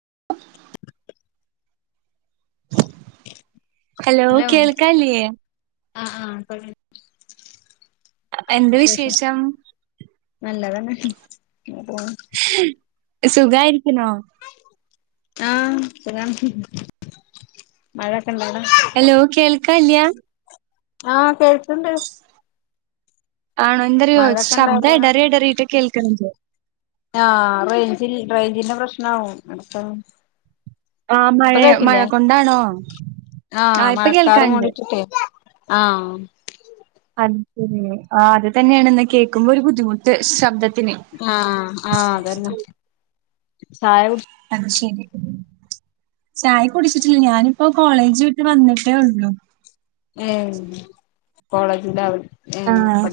[inaudible] Hello കേൾക്കാല്യേ ആഹ് ആഹ് വിശേഷം നല്ലതന്നെ പോ സുഖായിരിക്ക്ന്നോ ആഹ് സുഖാണ് മഴൊക്കെണ്ടോവടെ ഹലോ കേൾക്കാല്യാ ആഹ് കേൾക്ക്ണ്ട് ആണോ എന്തറിയോ മഴൊക്കെ ഇണ്ടോ ശബ്ദം അവിടെന്ന് ഇടറി ഇടറിയിട്ട് കേൾക്ക്ണത് ആഹ് റേയ്ഞ്ച് റേയ്ഞ്ചിന്റെ പ്രശ്നാവും അടുത്ത ആ മഴ ഇപ്പൊ മഴ കഴിക്കില്ല്യേ കൊണ്ടാണോ ആ ഇപ്പൊ മഴക്കാറ് കേൾക്കാണ്ട് മൂടിട്ട്ട്ടെ ആഹ് അത് ശരി ആഹ് അത് തന്നെയാണെന്ന് കേൾക്കുമ്പോ ഒരു ബുദ്ധിമുട്ട് ശബ്ദത്തിന് ആഹ് ആഹ് അതന്നെ ചായ കുട് അത് ശരി ചായ കുടിച്ചിട്ടില്ല ഞാനിപ്പോ കോളേജ് വിട്ട് വന്നിട്ടേ ഉള്ളു. ഏ കോളേജിലാ ആഹ്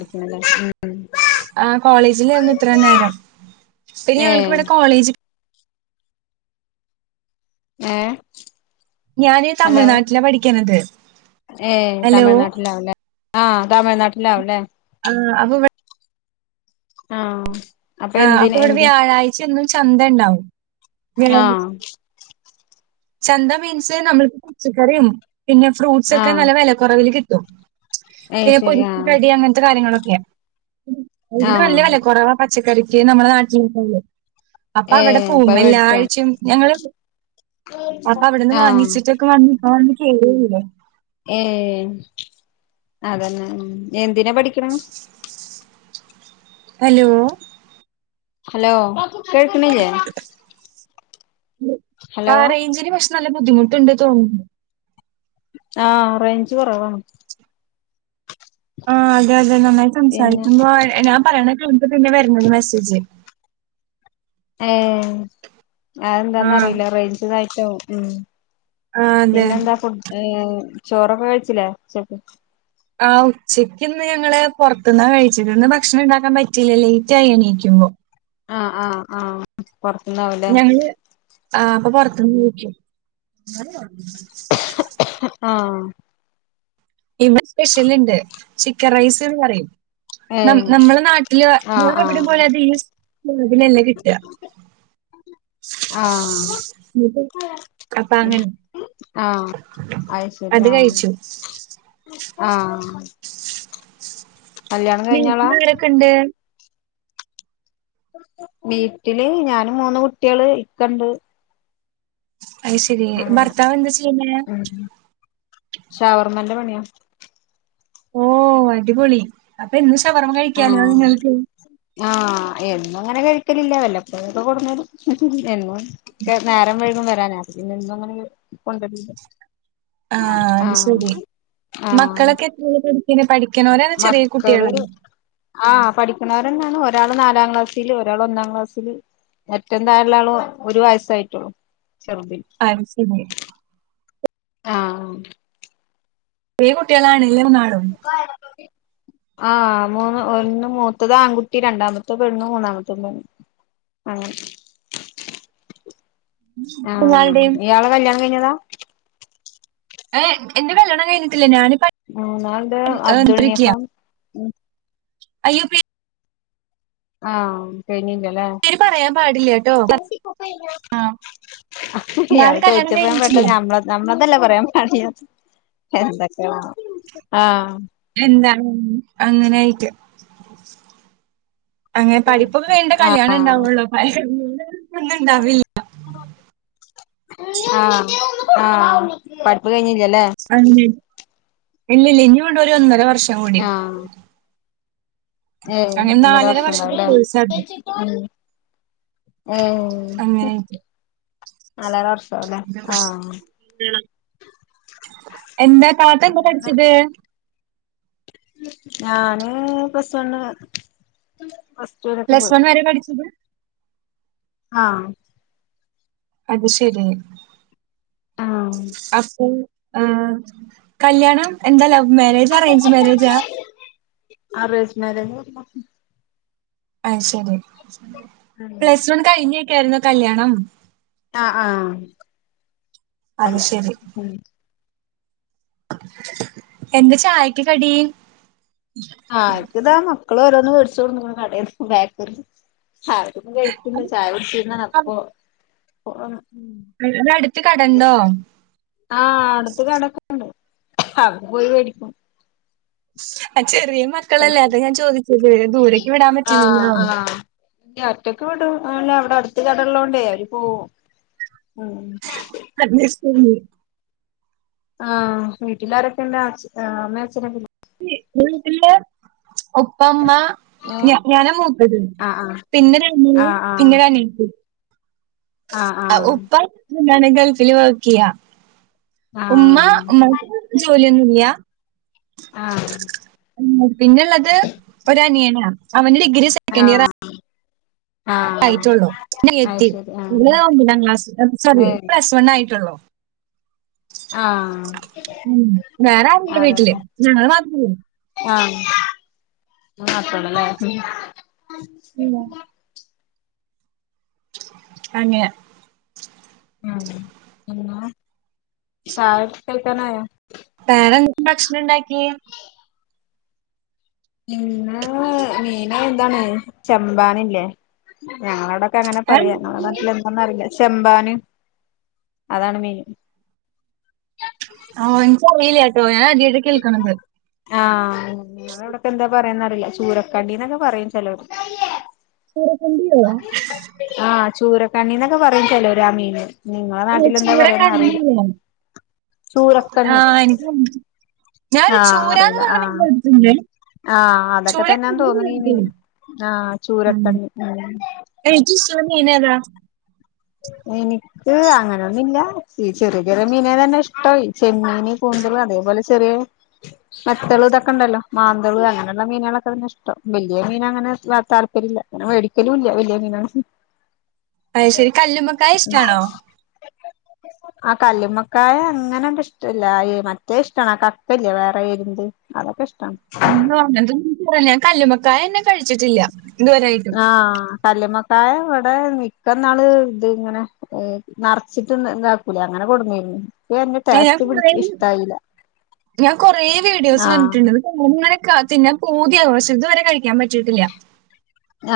ആ കോളേജിലെര്ന്നു ഇത്രയും നേരം പിന്നെ ഞങ്ങൾക്ക് ഏഹ് ഇവിടെ കോളേജ് ഏ ഞാന് തമിഴ്നാട്ടിലാ പഠിക്കണത്. ഏ ഹലോ തമിഴ്നാട്ടിലാവുല്ലേ ആ തമിഴ്നാട്ടിലാവുംല്ലേ. ആഹ് അപ്പൊ ഇവ ആഹ് അപ്പൊ ആഹ് എന്തിന് ഇവിടെ എന്തേ വ്യാഴാഴ്ച എന്നും ചന്ത ഇണ്ടാവും. വ്യാഴാഴ്ച ആഹ് ചന്ത മീൻസ് നമ്മൾക്ക് പച്ചക്കറിയും പിന്നെ ഫ്രൂട്ട്സ് ഒക്കെ ആഹ് നല്ല വിലക്കുറവില് കിട്ടും. ഏയ് പിന്നെ ശരി പൊരിച്ച ആഹ് കടി അങ്ങനത്തെ കാര്യങ്ങളൊക്കെയ ഇവിടെ നല്ല ആഹ് വില കൊറവ പച്ചക്കറിക്ക് നമ്മുടെ നാട്ടിലന്നല്ലേ അപ്പൊ അവിടെ ഏഹ് ഇപ്പ പോകും വേടിച്ചാ എല്ലാഴ്ചയും ഞങ്ങള് അപ്പൊ അവിടെന്ന് ആഹ് വാങ്ങിച്ചിട്ടൊക്കെ വന്ന് ഇബടെ വന്ന് കേടേരൂല്ലേ. ഏഹ് അതന്നെ എന്തിനാ പഠിക്കണെ? ഹലോ ഹലോ കേക്ക്ണില്ലേ? ആ ഹലോ റേഞ്ചിന് പക്ഷെ നല്ല ബുദ്ധിമുട്ടുണ്ട് തോന്നുന്നു. ആഹ് റേഞ്ച് കൊറവാണ്. ആഹ് അതെ അതെ നന്നായി പിന്നെ സംസാരിക്കുമ്പോ ഞാൻ പറയണ കയിഞ്ഞിട്ട് പിന്നെ വർണത് മെസ്സേജ് ഏ, ആഹ് അതെന്താന്നറിയില്ല റേഞ്ച്തായിട്ടാവും. ഉം ആഹ് അതെ. പിന്നെ എന്താ ഫുട് ഏ ചോറൊക്കെ കഴിച്ചില്ലേ ഉച്ചക്ക് ആഹ് ഉച്ചയ്ക്ക്ന്ന് ഞങ്ങള് പൊറത്ത്ന്നാ കഴിച്ചത് ഇന്ന് ഭക്ഷണം ഇണ്ടാക്കാൻ പറ്റില്ല ലേറ്റ് ആയി എണീക്കുമ്പോ ആഹ് ആഹ് ആഹ് പുറത്തുന്നാവൂലേ ആഹ് അപ്പൊ പുറത്ത്ന്ന് കഴിക്കും. ആഹ് ഇവ സ്പെഷ്യൽ ഇണ്ട് ചിക്കൻ റൈസ്ന്ന് പറയും. ന ഏഹ് നമ്മളെ നാട്ടില് ആഹ് വേറെ എവിടേലും ആഹ് പോയാൽ ഇത് [unintelligible] കിട്ട [unintelligible] ആഹ് അപ്പ അങ്ങനെ ആഹ് അയിശരി അത് ആഹ് കഴിച്ചു ആഹ് കല്യാണം കഴിഞ്ഞാളാ വീട്ടിലാരൊക്കെ ഇണ്ട്? വീട്ടില് ഞാനും മൂന്ന് കുട്ട്യാള് ഇക്കണ്ട് അയ്ശരി അങ്ങനെ ഭർത്താവ് എന്താ ചെയ്യുന്നേ? ഷവർമന്റെ പണിയാ ഓ അടിപൊളി അപ്പൊ എന്നും ശവർമ്മ കഴിക്കാലോ ആഹ് നിങ്ങൾക്ക് ആഹ് എന്നും ങ്ങനെ കഴിക്കലില്ല വല്ലപ്പോഴൊക്കെ കൊട്ന്നേരും എന്നും ഇക്ക നേരം വഴ്കും വരാന് അത് പിന്നെ എന്നും അങ്ങനെ കൊണ്ടുവരലിണ്ട് ആഹ് അത്ശരി ആഹ് മക്കളൊക്കെ എത്രീലാ പഠിക്കണെ പഠിക്കണോരാണോ ചെറിയ മക്കള് കുട്ട്യാളാ? ആഹ് പഠിക്കുണോരന്നാണ് ഒരാള് നാലാം ക്ലാസ്സില് ഒരാള് ഒന്നാം ക്ലാസ്സില് ഏറ്റവും താഴള്ള ആള് ഒരു വയസ്സായിട്ടുള്ളൂ ചെറുതിന് അത് ശരി ആഹ് റ്യേ കുട്ട്യാളാണ് ല്ലേ മൂന്നാളും ആഹ് മൂന്ന് ഒന്ന് മൂത്തത് ആൺകുട്ടി രണ്ടാമത്തെ പെണ്ണും മൂന്നാമത്തെ പെണ്ണ് അങ്ങനെ ആഹ് നിങ്ങളുടെയും ഇയാള കല്യാണം കഴിഞ്ഞതാ. ഏ എന്റെ കല്യാണം കഴിഞ്ഞട്ടില്ല ഞാനി മൂന്നാൾണ്ട് അബ്ദുൾ നിഹാം ഉ. അയ്യോ പി ആഹ് കഴിഞ്ഞില്ലല്ലേ. പേര് പറയാൻ പാടില്ല കേട്ടോ ആ. ഇയാള് ചോദിച്ചപ്പ പെട്ടനമ്മള നമ്മളതല്ലേ പറയാൻ പാടില്ലതെ എന്തൊക്കെയ ആഹ് എന്താ അങ്ങനെ ആയിട്ട്. അങ്ങനെ പഠിപ്പൊക്കെ കഴിഞ്ഞിട്ടെ കല്യാണം ആഹ് ഇണ്ടാവുള്ളു. [unintelligible] ഒന്നണ്ടാവില്ല. ആഹ് ആഹ് പഠിപ്പ് കഴിഞ്ഞില്ലല്ലേ. [unintelligible] ഇല്ല ഇല്ല ഇനി ഒണ്ട് ഒരു ഒന്നര വർഷം. കൂടി ആഹ് ഏഹ് അങ്ങനെ ഒന്നര നാലര വർഷം വർഷത്തെ ഉണ്ടാവല്ലേ. കോഴ്സ് അത് അങ്ങനെ മ്മ്ഹ് ആയിട്ട്. നലര വർഷം അല്ലേ ആ. എന്താ കാലത്ത് എന്താ കടിച്ചത്. ഞാന് പ്ലസ് വൺ. പ്ലസ് വൺ വരെ പഠിച്ചത്. ആഹ്. അത് ശരി ആഹ് അപ്പൊ. ആഹ് കല്യാണം എന്താ ലവ് മാരേജ് അറേഞ്ച് മാരേജാ. അറേഞ്ച് മേരേജ് ആയിരുന്നു. അത് ശരി പ്ലസ് വൺ കഴിഞ്ഞൊക്കെ ആയിരുന്ന കല്യാണം. ആഹ് അത് ശരി. ആഹ്. എന്താ ചായക്ക് കടീ. ആ ഏക്ക് ഇതാ മക്കള് ഓരോന്ന് മേടിച്ച് കൊടുക്കുന്ന് കടേന്ന് ബേക്ക് ആഹാരം കഴിക്കുന്നു ചായ കുടിച്ചിട്ട് [unintelligible] വീടിനടുത്ത് കടണ്ടോ. ആ അടുത്ത് കടക്കണ്ട് അവര് പോയി മേടിക്കും. ആ ചെറിയ മക്കളല്ലെ പൈസ അത് ഞാൻ ചോദിച്ചത്, ദൂരക്ക് വിടാൻ പറ്റില്ലല്ലോ. അടുത്തൊക്കെ വിടും അവിടെ അടുത്ത് കടള്ളതോണ്ടേ അവര് പോവും. ഉം [unintelligible] ആ വീട്ടിലാരൊക്കെ ഉണ്ട് അമ്മ, അച്ഛനൊക്കെ വീട്ടില് ഉപ്പ ഉമ്മ ഏഹ് ഞാന്‌ മൂത്തത്. ആഹ് പിന്നെ ഒരു ആഹ് അനിയനും ആഹ് പിന്നെ ആഹ് ഒരു അനിയത്തിയും. ആഹ് ആഹ് ഉപ്പന്താണ് ഗൾഫില് വർക്ക് ചെയ്യാ ഉമ്മ ആഹ് ഉമ്മക്ക് ജോലിയൊന്നുമില്ലാ. ആഹ്. പിന്നെള്ളത് ഒരു അനിയനാ അവന് ഡിഗ്രി സ ആഹ് ആഹ് ആയിട്ടുള്ളു അത് അനിയത്തി ശരി ആഹ് പിന്നെ ഒൻപതാം ക്ലാസ്സ്‌ ആയിട്ടുള്ളു ഏഹ് പ്ലസ്‌ വൺ ആയിട്ടുള്ളു ആഹ് ഉ വേറെ ആരൂല്ല വീട്ടില് ഞങ്ങള് മാത്രയുള്ളു. ആ മാത്രമുള്ളല്ലേ. ഉള്ളൂ. അങ്ങെ. ഉ പിന്നെ [unintelligible] കഴിക്കാനായോ. വേറെ എന്തെങ്കിലും ഭക്ഷണം ഉണ്ടാക്കി. ഇന്ന് മീന് എന്താണ് ചെമ്പാനില്ലേ ഞങ്ങളവിട. അങ്ങനെ ഏ? പറയാ നമ്മുടെ നാട്ടിൽ എന്താന്ന് അറിയില്ല. ചെമ്പാന് അതാണ് മീൻ. ആഹ് എനിക്കറിയില്യാട്ടോ ഞാൻ ആദ്യായിട്ടാ കേൾക്കണത് ആഹ് നിങ്ങളവിടൊക്കെ എന്താ പറയാന്ന അറിയില്ല ചൂരക്കണ്ണിന്നൊക്കെ പറയും ചലോര് ചൂരകണ്ടിയോ? ആഹ് ചൂരക്കണ്ണിന്നൊക്കെ പറയും ചിലൊരാ മീനിന് ചൂരക്കണ്ണിയില്ലേ ചൂരക്കണ്ണി ആഹ് എനിക്ക് ഞാനൊരു ആഹ് ചൂരാന്ന് അറിയില്ല പറയണ മീൻ ആഹ് കേട്ടിട്ടുണ്ട് ആഹ് അതൊക്കെ തന്നെയാന്ന് ചൂരക്കണ്ണി തോന്നണീ മീൻ കേട്ടിട്ടില്ല. ആഹ് ചൂരക്കണ്ണി മ് ഏറ്റോം ഇഷ്ടോള്ള മീനേതാ എനി ക്ക് അങ്ങനെയൊന്നുല്ല ഈ ചെറിയ ചെറിയ മീനെ തന്നെ ഇഷ്ടം, ഈ ചെമ്മീന് കൂന്തള് അതേപോലെ ചെറിയെ മെത്തള് ഇതൊക്കെ ണ്ടല്ലോ, മാന്തൾ അങ്ങനെയുള്ള മീനുകളൊക്കെ തന്നെ ഇഷ്ടം, വലിയ മീന് അങ്ങനെ താല്പര്യല്ല ന്നെ വേടിക്കലുല്ല. വല്ല്യ മീ [unintelligible] നൊ അഹ് ശരി. കല്ലുമ്മ [inaudible] ആഹ് കല്ലുമ്മക്കായ അങ്ങനെണ്ട് ഇഷ്ടല്ല. മറ്റേ ഇഷ്ടണ് ആ കപ്പ്ല്ലേ വേറെ എരുന്ത്. അതൊക്ക ഇഷ്ട്ടാണ്. [inaudible] ഞാൻ കല്ലുമക്കായ എന്നെ കഴിച്ചിട്ടില്ല ഇതുവരായിട്ടും ആഹ് കല്ല്മക്കായ ഇവിടെ മിക്കന്നാള് ഇത് ഇങ്ങനെ മ് നറച്ചിട്ട് ഇതാക്കൂലെ അങ്ങനെ കൊടുന്നയാരിന്ന് [unintelligible] ഞാൻ കൊറേ വീഡിയോസ് ആഹ് കണ്ടിട്ടുണ്ട് [unintelligible] തിന്നാൻ പൂതിയാവണ് പക്ഷേ ഇത് വരെ കഴിക്കാൻ പറ്റിയിട്ടില്ല.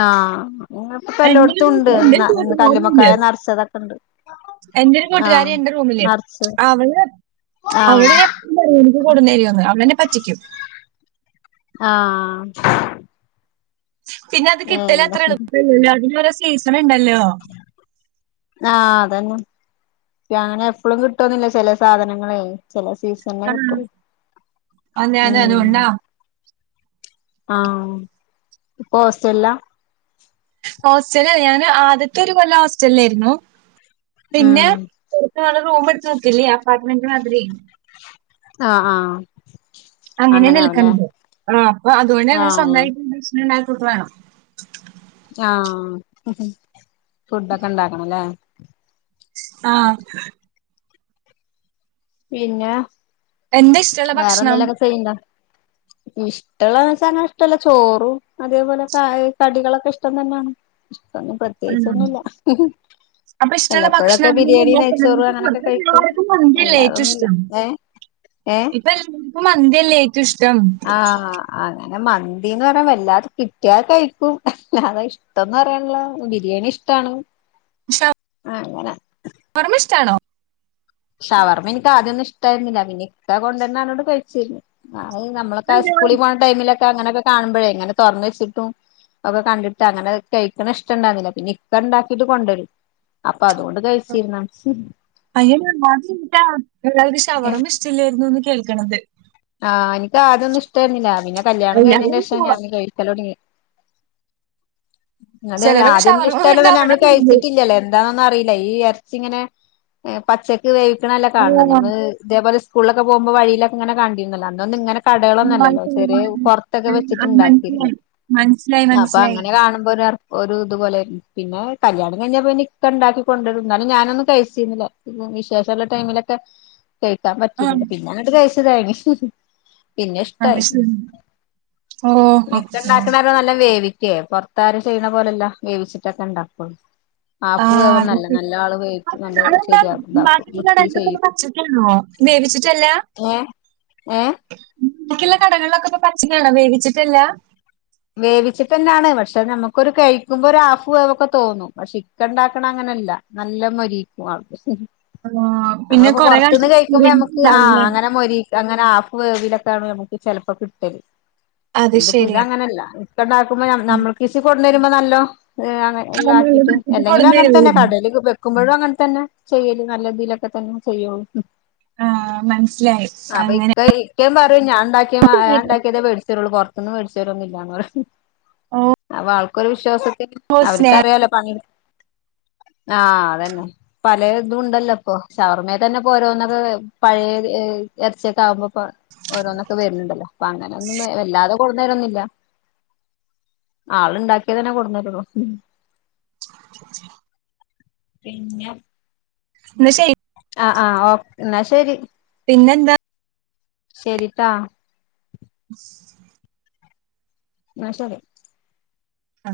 ആഹ്, [unintelligible] എന്റെ ഒരു ഇപ്പപ്പല്ലോട്ത്തുംണ്ട്. എന്റെ ഒരു [unintelligible] കല്ലുമ്മക്കായ നറച്ചതൊക്കെണ്ട്. എന്റെരു കൂട്ടുകാരി എന്റെ റൂമില്. അവള് ആഹ് അവളുടെ [inaudible] എനിക്ക് കൊടുന്നേരുന്ന് അവളന്നെ പറ്റിക്കും. ആ പിന്നെ അത് എന്താ കിട്ടലത്ര എളുപ്പല്ലല്ലോ. അതിന് ഇവടെ സീസണ്‌ണ്ടല്ലോ. ആഹ് അതന്നെ. അങ്ങനെ എപ്പോളും കിട്ടുവൊന്നില്ല ചെല സാധനങ്ങളെ ചെല സീസണിലേ കിട്ടോള്ളൂ, ആഹ് ഞാൻ ഉം അതുകൊണ്ടാ. ആഹ്. ഇപ്പോ ഹോസ്റ്റല്‌ലാ? ഹോസ്റ്റലല്ല, ഞാന് ആദ്യത്തെ ഒരു കൊല്ലം ഹോസ്റ്റലിലായിരുന്നു. പിന്നെ ഉം [unintelligible] റൂം എടുത്ത് നിർത്തില്ലേ അപ്പാർട്ട്മെന്റ് മാതിരി. ആ. ആ. അങ്ങനെ നിൽക്കൺത്. ആഹ് അഹ് അത് കൊണ്ടാ ഞങ്ങള് ആഹ് സ്വന്തായി [unintelligible] ആഹ് ഫുഡൊക്കെ ഉണ്ടാക്കണം അല്ലേ. ആഹ് പിന്നെ, എന്താ ഇഷ്ടള്ള ഭക്ഷണം? വേറെന്തെലൊക്കെ ചെയ്യ്ണ്ടോ? ഇഷ്ടള്ള ന്ന് വച്ചാ അങ്ങനെ ഇഷ്ടല്ല, ചോറും അതേപോലെ ചായ കടികളൊക്കെ ഇഷ്ടം തന്നെയാണ്. അ പ ആഹ് അപ്പൊ ഇഷ്ടള്ള ഭക്ഷണ വല്ലപ്പോഴൊക്കെ [inaudible] ബിരിയാണി നെയ്ച്ചോറ് അങ്ങനൊക്കെ കഴിക്കും ഇപ്പലാർക്കും മന്തി ല്ലേ അല്ലാതൊന്നുല്ല ഏറ്റഷ്ടം, ഏഹ് ഏഹ് ഇപ്പം എല്ലാവർക്കും മന്തിയല്ലേ ഏറ്റം ഇഷ്ടം. ആഹ്,, അങ്ങനെ മന്തിന്ന് പറയാ വല്ലാതെ കിട്ടിയാ കഴിക്കും അ [unintelligible] ല്ലാതെ ഇഷ് ത്തന്ന് റിയില്ല ബിരിയാണി ഇഷ്ടാണ്. [unintelligible] അങ്ങനെ വർമ ഇഷ്ടണോ ഷവർമ്മ എനിക്ക് ആദ്യന്നും ഇഷ്ടായിരുന്നില്ല പിന്നെ ഇക്കാ കൊണ്ടര് നായോണ്ട് കഴിച്ച്. അത് നമ്മളൊക്കെ അതെന്താ? സ്കൂളിൽ പോണ ടൈമിലൊക്കെ അങ്ങനെയൊക്കെ കാണുമ്പോഴേ ഇങ്ങനെ തുറന്ന വെച്ചിട്ടും. [unintelligible] കണ്ടിട്ട് അങ്ങനെ കഴിക്കണ ഇഷ്ടണ്ടാന്നില്ല പിന്നെ ഇക്ക ഉണ്ടാക്കിട്ട് കൊണ്ടരും. അപ്പൊ അതുകൊണ്ട് കഴിച്ചിരുന്ന [unintelligible] [unintelligible] ഷവർമ ഇഷ്ടില്ലായിരുന്നുന്ന് കേൾക്കണത്. ആ എനിക്ക് ആദ്യം ഒന്നും ഇഷ്ടമായിരുന്നില്ല, പിന്നെ കല്യാണം എല്ലാവരും കഴിഞ്ഞേന് ശേഷമാ ഷവ ഞാൻ കഴിക്കല് തുടങ്ങിയേ. ന്നട്ട് ചെലരൊക്കെ ആദ്യം ഒന്നും ഷവർമ്മ ഇഷ്ടല്ലന്ന് കണ്ടാ പറഞ്ഞാ തന്നെ അവിടെ നമ്മള് വീഴും. കഴിച്ചിട്ടില്ലല്ലോ. എതാന്നൊന്നും അറിയില്ല ഈ ഇറച്ചിങ്ങനെ പച്ചക്ക് വേവിക്കണല്ലേ കാണണ ആ ഞമ്മള്. ഇതേപോെലെ സ്കൂളിലൊക്കെ പോകുമ്പോ വഴി ലൊക്കെ ഇങ്ങനെ കണ്ടിരുന്നലല്ലോ അന്നൊന്നും ഇങ്ങനെ കടകളൊന്നല്ലല്ലോ, ചെറിയ പുറത്തൊക്കെ വെച്ചിട്ട് മനസ്സിലായി ഉണ്ടാക്കിയിരുന്നു, മനസ്സിലായി. മനസ്സിലായി അപ്പൊ മനസ്സിലായി. അങ്ങനെ കാണുമ്പ ഒരു ഇതുപോലെ, പിന്നെ കല്യാണം കഴിഞ്ഞപോ, ഇക്ക ഉണ്ടാക്കി കൊണ്ടുവരും എന്നാലും ഞാനൊന്ന കഴിച്ചില്ല. വിശേഷമുള്ള ടൈമിലൊക്കെ കഴിക്കാൻ ആ പറ്റില്ല, പിന്നെ അങ്ങോട്ട് കഴിച്ച തുടങ്ങി, പിന്നെ അത് ഇഷ്ടമായി. ശരി. ഓഹ് പിന്നെ ഇക്ക ഉണ്ടാകുന്ന നല്ല വേവിക്കേ പൊറത്താര് ചെയ്യണ പോലെല്ല, വേവിച്ചിട്ടൊക്കെ ഇണ്ടാക്കൂ ള്ളു. ആഹ് വേവിച്ച് നല്ല ശരിയാക്കും ഇതാക്കും വൃത്തി ചെയ്യും [unintelligible] വേവിച്ചിട്ടല്ല. ഏ ഏ. ബാക്കിയുള്ള കടകളിലൊക്കെ ഇപ്പൊ പച്ചക്കാണോ വേവിച്ചിട്ടല്ല. വേവിച്ചിട്ട് തന്നെയാണ് പക്ഷെ നമുക്കൊ ഒരു കഴിക്കുമ്പോ ഒരു ഹാഫ് വേവൊക്കെ തോന്നും. പക്ഷെ ഇക്കണ്ടാക്കണ അങ്ങനെയല്ല നല്ല മൊരിക്കും. ആഹ് പിന്നെ നമ്മളിപ്പോ കൊറെ പുറത്തുന്ന് കാലത്തെ കഴിക്കുമ്പ എക്സ്പീരിയൻസ് നമ്മുക്ക് ആ ഉണ്ടാവുംല്ലേ അങ്ങനെ മൊരി ഇതങ്ങനെ ഹാഫ് വേവിലൊക്കെയാണ് നമുക്ക് ചിലപ്പോ കിട്ടല്, അത് ഇതിപ്പോ ഇത് ശരി അങ്ങനെയല്ല. ഇക്ക ഉണ്ടാക്കുമ്പോ ഉം. നമ്മൾ കിഷി കൊണ്ടു തരുമ്പോ നല്ലോ അനെ. അത് എല്ലാം നല്ല ആക്കീട്ട്, വൃത്തിക്ക് അല്ലെങ്കില് കൊടുന്ന് അങ്ങനെ തന്നെ തരുവല്ലോ കടല നിക്കുമ്പോഴും അങ്ങനെ തന്നെ ചെയ്യല് നല്ല രീതിലൊക്കെ തന്നെ ചെയ്യൂ. ആഹ് മനസ്സിലായി അപ്പൊ അങ്ങനെ ഇക്ക ഇക്കേം പറയും ഞാൻ ഉണ്ടാക്കിയ ഞ ഉണ്ടാക്കിയതേ മേടിച്ച് തരുള്ളു എന്ന് പറയും. എന്ന മേടിച്ച തരന്നില്ലാന്ന് അവ ആൾക്കൊരു വിശ്വാസത്തി ഓഹ് സ്നാക്സ് അവർക്ക്റിയാലോ പണി ആ അതന്നെ. പലേ ഇതും ഉണ്ടല്ലോ ഇപ്പൊ ഷവർമ്മയൽ തന്നെ ഓരോന്നൊക്കെ പഴയ ഇറച്ചിയൊക്കെ ആകുമ്പോ. ഓരോന്നൊക്കെ വരുന്നുണ്ടല്ലോ അപ്പൊ അങ്ങനെ ഒന്നും വല്ലാതെ കൊടുന്നേരൊന്നുമില്ല. ആൾ ഉണ്ടാക്കിയേ തന്നെ കൊടുന്നേരുള്ളൂ. പിന്നെ. ന്നാ ശരി. ആ ആഹ് ഓ എന്നാ ശരി. പിന്നെന്താ. ശരിട്ടാ. [unintelligible] ന്നാ ശരി. ആ.